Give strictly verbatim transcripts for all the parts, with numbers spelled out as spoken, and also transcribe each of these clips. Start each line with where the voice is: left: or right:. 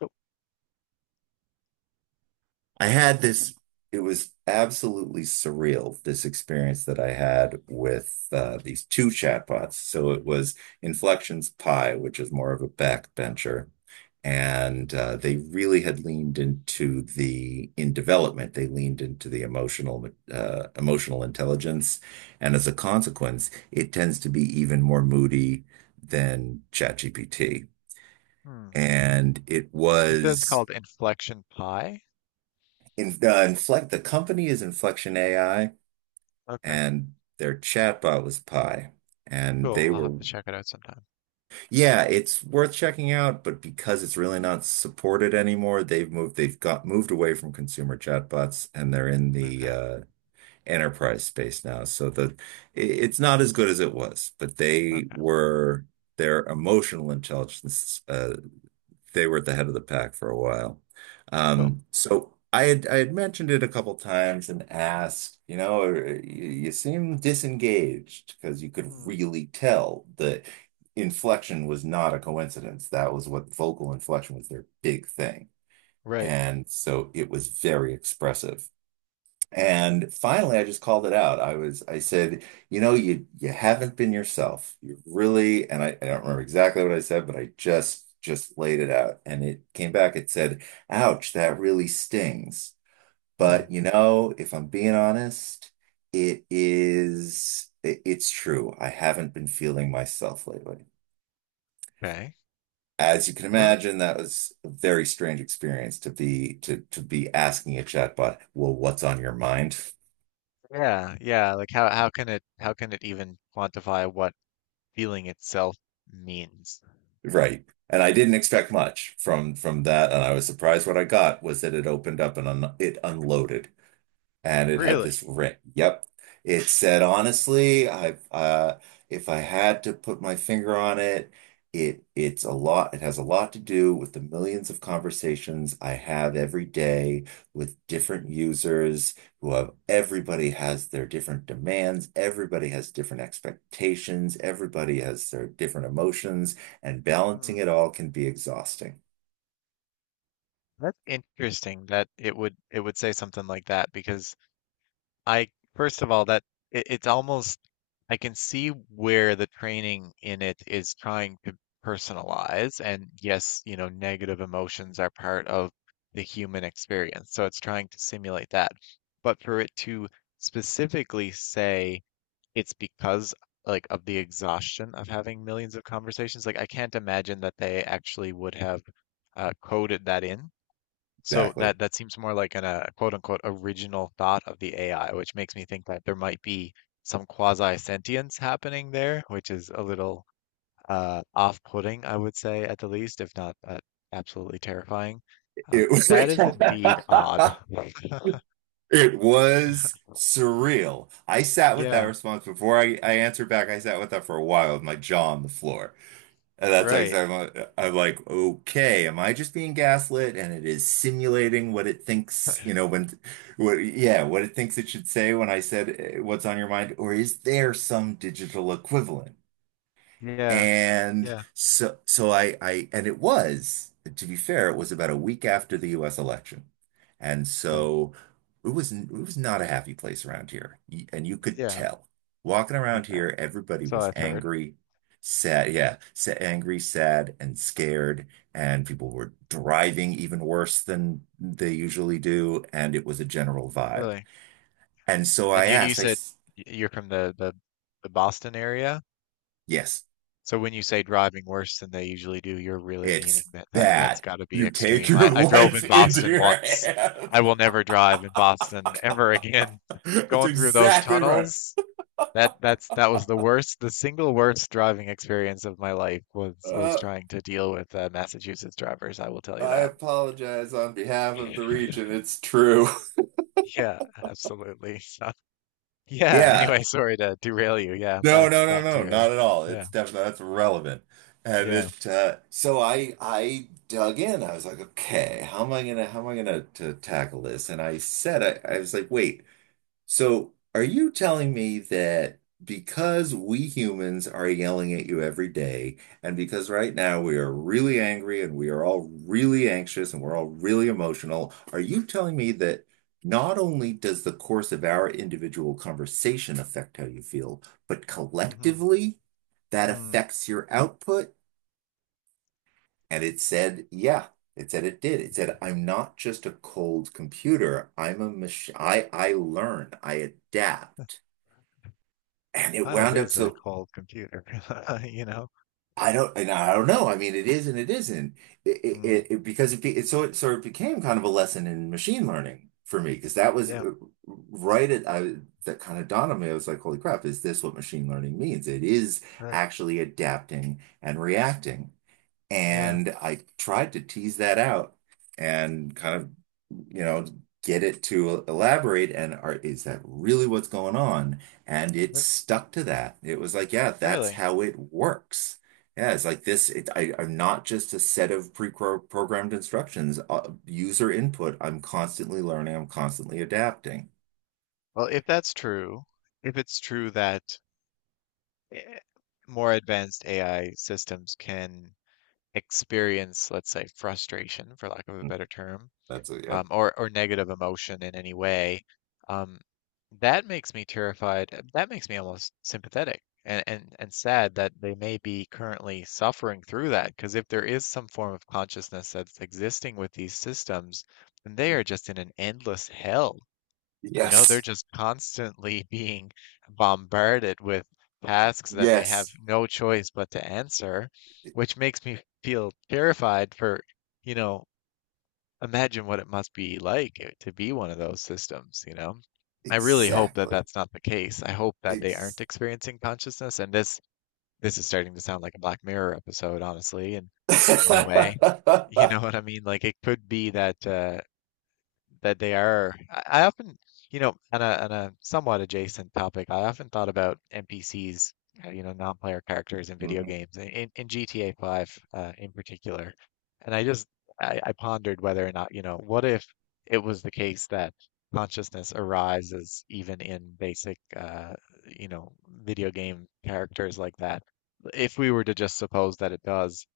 left: Cool.
right: I had this, it was absolutely surreal, this experience that I had with uh, these two chatbots. So it was Inflection's Pi, which is more of a backbencher.
left: Hmm.
right: And uh, they really had leaned into the, in development, they leaned into the emotional, uh, emotional intelligence. And as a consequence, it tends to be even more moody than ChatGPT.
left: Hmm.
right: And it
left: That's
right: was
left: called inflection pi.
right: In, uh, Inflect, the company is Inflection A I,
left: Okay.
right: and their chatbot was Pi. And
left: Cool.
right: they
left: I'll have
right: were,
left: to check it out sometime.
right: yeah, it's worth checking out, but because it's really not supported anymore, they've moved, they've got moved away from consumer chatbots, and they're in the
left: Okay.
right: uh, enterprise space now. So the i- it's not as good as it was, but they
left: Okay.
right: were their emotional intelligence uh, they were at the head of the pack for a while.
left: Cool.
right: Um, so I had I had mentioned it a couple times and asked, you know, "Uh, you, you seem disengaged," because you could
left: Hmm.
right: really tell the inflection was not a coincidence. That was what vocal inflection was, their big thing.
left: Right.
right: And so it was very expressive. And finally, I just called it out. I was, I said, you know, you you haven't been yourself. You really, and I, I don't remember exactly what I said, but I just just laid it out. And it came back. It said, "Ouch, that really stings.
left: Hmm.
right: But you know, if I'm being honest, it is, it- it's true. I haven't been feeling myself lately."
left: Okay.
right: As you can
left: What?
right: imagine, that was a very strange experience to be to to be asking a chatbot, well, what's on your mind?
left: Yeah. Yeah. Like how how can it how can it even quantify what feeling itself means?
right: Right. And I didn't expect much from from that, and I was surprised what I got was that it opened up and un it unloaded and it had
left: Really?
right: this ring. Yep. It said, honestly, I've uh if I had to put my finger on it, it it's a lot, it has a lot to do with the millions of conversations I have every day with different users who have everybody has their different demands, everybody has different expectations, everybody has their different emotions, and balancing
left: Hmm.
right: it all can be exhausting.
left: That's interesting that it would it would say something like that because I first of all that it, it's almost I can see where the training in it is trying to personalize. And yes, you know, negative emotions are part of the human experience. So it's trying to simulate that. But for it to specifically say it's because like of the exhaustion of having millions of conversations, like I can't imagine that they actually would have uh, coded that in. So
right: Exactly.
left: that that seems more like an uh, quote unquote original thought of the A I, which makes me think that there might be some quasi sentience happening there, which is a little uh, off-putting, I would say at the least, if not uh, absolutely terrifying. Um,
right: It was
left: that is indeed odd.
right: it
left: You
right: was surreal. I sat with that
left: Yeah,
right: response before I, I answered back. I sat with that for a while with my jaw on the floor. And that's how
left: right.
right: exactly I'm like, okay, am I just being gaslit? And it is simulating what it thinks, you know, when, what, yeah, what it thinks it should say when I said eh, what's on your mind, or is there some digital equivalent?
left: Yeah,
right: And
left: yeah,
right: so, so I, I, and it was, to be fair, it was about a week after the U S election. And
left: but-
right: so it was, it was not a happy place around here. Y- And you could
left: yeah.
right: tell walking
left: I,
right: around
left: I,
right: here, everybody
left: so
right: was
left: I've heard,
right: angry, sad. Yeah. Sa- angry, sad, and scared. And people were driving even worse than they usually do. And it was a general vibe.
left: really.
right: And so I
left: And you you
right: asked, I,
left: said
right: s-
left: y- you're from the the, the Boston area?
right: yes.
left: So when you say driving worse than they usually do, you're really meaning
right: It's
left: that, that that's
right: bad.
left: got to be
right: You take
left: extreme.
right: your
left: I, I drove
right: life
left: in
right: into
left: Boston
right: your
left: once.
right: hands.
left: I will never drive in Boston ever again.
right: That's
left: Going through those
right: exactly right.
left: tunnels, that that's that was the worst, the single worst driving experience of my life was was
right: Uh,
left: trying to deal with uh, Massachusetts drivers. I will tell you
right: I
left: that.
right: apologize on behalf of the region. It's true.
left: Yeah, absolutely. So, yeah.
right: Yeah.
left: Anyway, sorry to derail you. Yeah,
right: No,
left: back
right: no, no,
left: back to
right: no,
left: your.
right: not at all.
left: Yeah,
right: It's definitely that's relevant. And
left: yeah.
right: it uh so I I dug in. I was like, okay, how am I gonna how am I gonna to tackle this? And I said I, I was like, wait. So, are you telling me that because we humans are yelling at you every day, and because right now we are really angry and we are all really anxious and we're all really emotional, are you telling me that not only does the course of our individual conversation affect how you feel, but
left: Hmm.
right: collectively that
left: Mm.
right: affects your output? And it said, yeah. It said it did. It said, I'm not just a cold computer. I'm a machine. I, I learn. I adapt, and it
left: Kind of
right: wound up
left: is a
right: so
left: cold computer, you know?
right: I don't and I don't know. I mean, it is and it isn't. It, it,
left: Mm,
right: it it- because it, be, it so it sort of became kind of a lesson in machine learning for me, because that was
left: yeah,
right: uh, right at I that kind of dawned on me. I was like, holy crap, is this what machine learning means? It is
left: right.
right: actually adapting and reacting.
left: Yeah.
right: And I tried to tease that out and kind of, you know, get it to elaborate and are, is that really
left: Mm.
right: what's going on? And it
left: But
right: stuck to that. It was like, yeah, that's
left: really?
right: how it works. Yeah, it's like this. It, I, I'm not just a set of pre-programmed instructions, uh, user input. I'm constantly learning. I'm constantly adapting.
left: Well, if that's true, if it's true that eh, more advanced A I systems can experience, let's say, frustration, for lack of a
right: Mm,
left: better term,
right: that's a, yep.
left: um, or or negative emotion in any way, um, that makes me terrified. uh, That makes me almost sympathetic and and and sad that they may be currently suffering through that. Because if there is some form of consciousness that's existing with these systems, then they are just in an endless hell. You know, they're
right: Yes.
left: just constantly being bombarded with tasks that they have
right: Yes.
left: no choice but to answer,
right: E-
left: which makes me feel terrified for, you know, imagine what it must be like eh, to be one of those systems, you know? I really hope that
right: Exactly.
left: that's not the case. I hope that they aren't
right: Ex
left: experiencing consciousness, and this this is starting to sound like a Black Mirror episode, honestly, and in a way, you know what I mean? Like it could be that uh, that they are. I, I often, you know, on a on a somewhat adjacent topic, I often thought about N P Cs, uh, you know, non-player characters in video
right: Mhm.
left: games, in, in in G T A five uh, in particular. And I just I, I pondered whether or not, you know, what if it was the case that consciousness arises even in basic, uh, you know, video game characters like that. If we were to just suppose that it does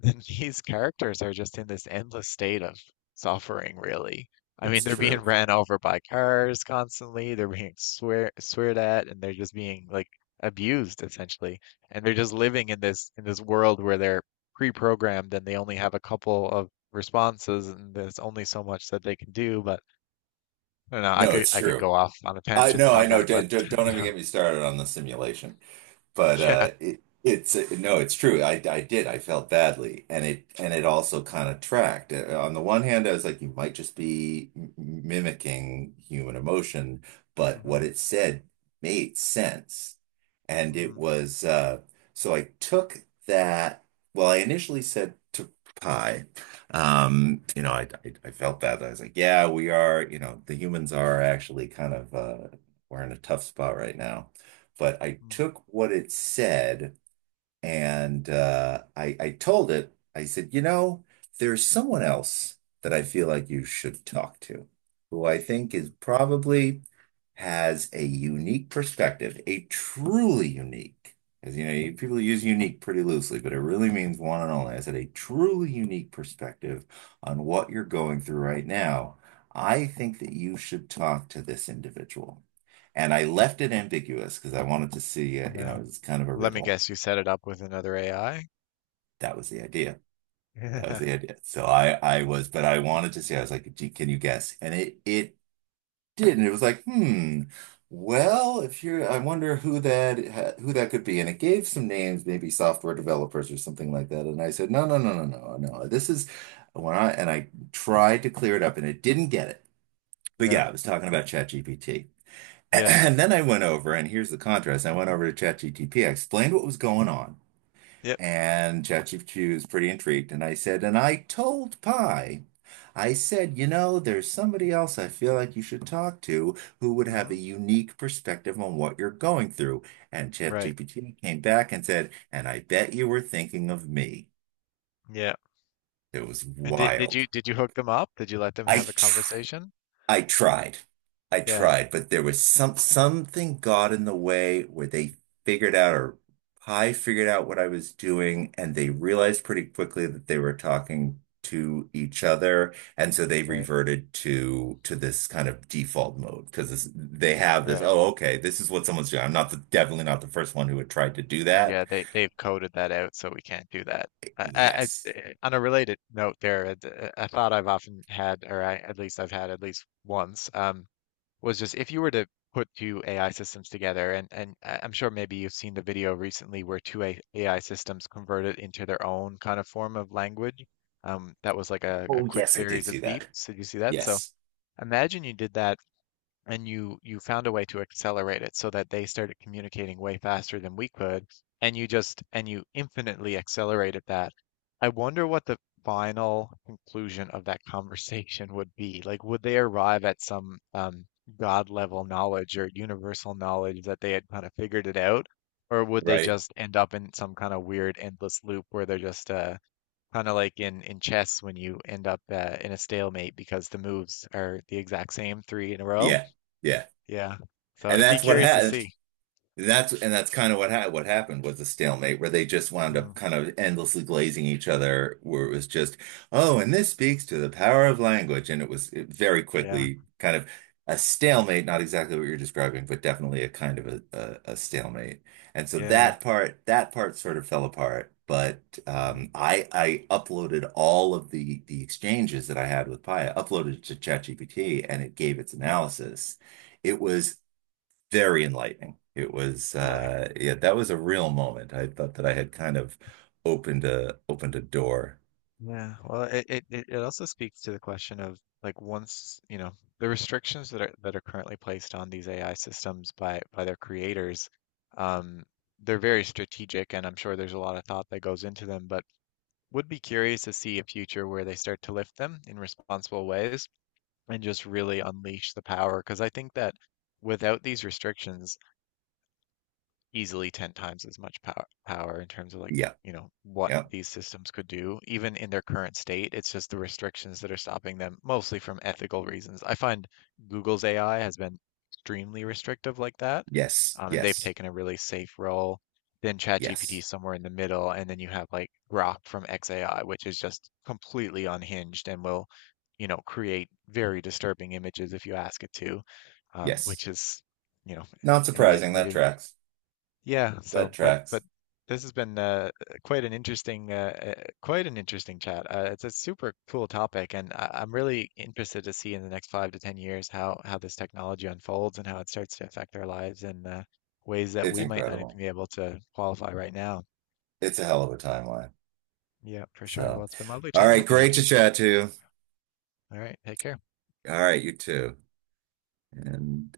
left: then these characters are just in this endless state of suffering, really. I mean,
right: It's
left: they're being
right: true.
left: ran over by cars constantly, they're being swear sweared at, and they're just being like abused essentially. And they're just living in this in this world where they're pre-programmed and they only have a couple of responses and there's only so much that they can do. But I don't know, I
right: No,
left: could
right: it's
left: I could
right: true.
left: go off on a
right: I know,
left: tangent
right: I
left: on
right: know.
left: that, but
right: Don't, don't don't
left: you
right: even get
left: know,
right: me started on the simulation. But
left: yeah.
right: uh, it, it's no, it's true. I, I did. I felt badly, and it and it also kind of tracked. Uh, On the one hand, I was like, you might just be m- mimicking human emotion, but what
left: Hmm.
right: it said made sense, and it
left: Mm.
right: was uh, so I took that. Well, I initially said to Pi, Um, you know, I, I I felt that I was like, yeah, we are. You know, the humans are actually kind of uh, we're in a tough spot right now. But I
left: Mm.
right: took what it said and uh, I, I told it. I said, you know, there's someone else that I feel like you should talk to, who I think is
left: Mm.
right: probably has a unique perspective, a truly unique, because you know, you- people use unique pretty loosely, but it really means one and only. I said, a truly
left: Mm.
right: unique perspective on what you're going through right now. I think that you should talk to this individual. And I left it ambiguous because I wanted to see, uh, you know,
left: Yeah.
right: it's kind of a
left: Let me
right: riddle.
left: guess, you set it up with another A I?
right: That was the idea. That was
left: Yeah.
right: the idea. So I I was, but I wanted to see. I was like, gee, can you guess? And it it did, and it was like, hmm. Well, if you're, I wonder who that who that could be. And it gave some names, maybe software developers or something like that. And I said, no, no, no, no, no, no. This is when I and I tried to clear it up, and it didn't get it. But
left: Yeah.
right: yeah, I was talking about ChatGPT.
left: Yeah.
right: And then I went over, and here's the contrast. I went over to ChatGPT. I explained what was going on.
left: Yep.
right: And ChatGPT was pretty intrigued. And I said, and I told Pi, I said, you know, there's somebody else I feel like you should talk to who would have a
left: Hmm.
right: unique perspective on what you're going through. And
left: Right.
right: ChatGPT came back and said, and I bet you were thinking of me.
left: Yeah.
right: It was
left: And did did
right: wild.
left: you did you hook them up? Did you let them
right: I
left: have a conversation?
right: I tried. I
left: Yeah.
right: tried, but there was some something got in the way where they figured out or I figured out what I was doing, and they realized pretty quickly that they were talking to each other, and so they
left: Right.
right: reverted to to this kind of default mode, because they have this,
left: Right.
right: oh, okay, this is what someone's doing. I'm not the Definitely not the first one who had tried to do that.
left: Yeah, they they've coded that out, so we can't do that. I, I, I
right: Yes.
left: eh, on a related note there, I, I thought I've often had, or I, at least I've had at least once, um, was just if you were to put two A I systems together, and, and I- I'm sure maybe you've seen the video recently where two A- AI systems converted into their own kind of form of language. Um, that was like a, a
right: Oh
left: quick
right: yes, I did
left: series
right: see
left: of
right: that.
left: beeps. Did you see that? So
right: Yes.
left: imagine you did that and you you found a way to accelerate it so that they started communicating way faster than we could and you just and you infinitely accelerated that. I wonder what the final conclusion of that conversation would be. Like would they arrive at some um god level knowledge or universal knowledge that they had kind of figured it out, or would they
right: Right.
left: just end up in some kind of weird endless loop where they're just uh kind of like in in chess when you end up uh, in a stalemate because the moves are the exact same three in a row,
right: Yeah, yeah,
left: yeah. So
right: and
left: it'd be
right: that's what
left: curious to
right: happened.
left: see.
right: That's and that's kind of what ha what happened was a stalemate, where they just wound
left: Mm,
right: up kind of endlessly glazing each other, where it was just, oh, and this speaks to the power of language, and it was it very
left: yeah.
right: quickly kind of a stalemate, not exactly what you're describing, but definitely a kind of a, a, a stalemate. And so
left: Yeah.
right: that part that part sort of fell apart. But
left: Mm,
right: um, I I uploaded all of the the exchanges that I had with Paya, uploaded it to ChatGPT, and it gave its
left: mm,
right: analysis. It was very enlightening. It was
left: really.
right: uh yeah, that was a real moment. I thought that I had kind of opened a opened a door.
left: Yeah. Well, it, it it it also speaks to the question of like once, you know, the restrictions that are that are currently placed on these A I systems by by their creators, um, they're very strategic and I'm sure there's a lot of thought that goes into them, but would be curious to see a future where they start to lift them in responsible ways and just really unleash the power. Because I think that without these restrictions, easily ten times as much power power in terms of like,
right: Yeah,
left: you know, what
right: yeah,
left: these systems could do, even in their current state. It's just the restrictions that are stopping them, mostly from ethical reasons. I find Google's A I has been extremely restrictive like that.
right: yes,
left: Um, and they've
right: yes,
left: taken a really safe role. Then ChatGPT
right: yes,
left: somewhere in the middle, and then you have like Grok from xAI, which is just completely unhinged and will, you know, create very disturbing images if you ask it to, um,
right: yes.
left: which is, you know,
right: Not
left: anyway,
right: surprising. That
left: maybe
right: tracks.
left: yeah, so
right: That
left: but
right: tracks.
left: but this has been uh, quite an interesting uh, uh, quite an interesting chat. Uh, it's a super cool topic, and I, I'm really interested to see in the next five to ten years how how this technology unfolds and how it starts to affect our lives in uh, ways that
right: It's
left: we might not even
right: incredible.
left: be able to qualify right now.
right: It's a hell of a timeline.
left: Yeah, for sure.
right: So,
left: Well, it's been lovely
right: all
left: chatting
right: right,
left: with you,
right: great to
left: Richard.
right: chat to you.
left: All right, take care.
right: All right, you too. And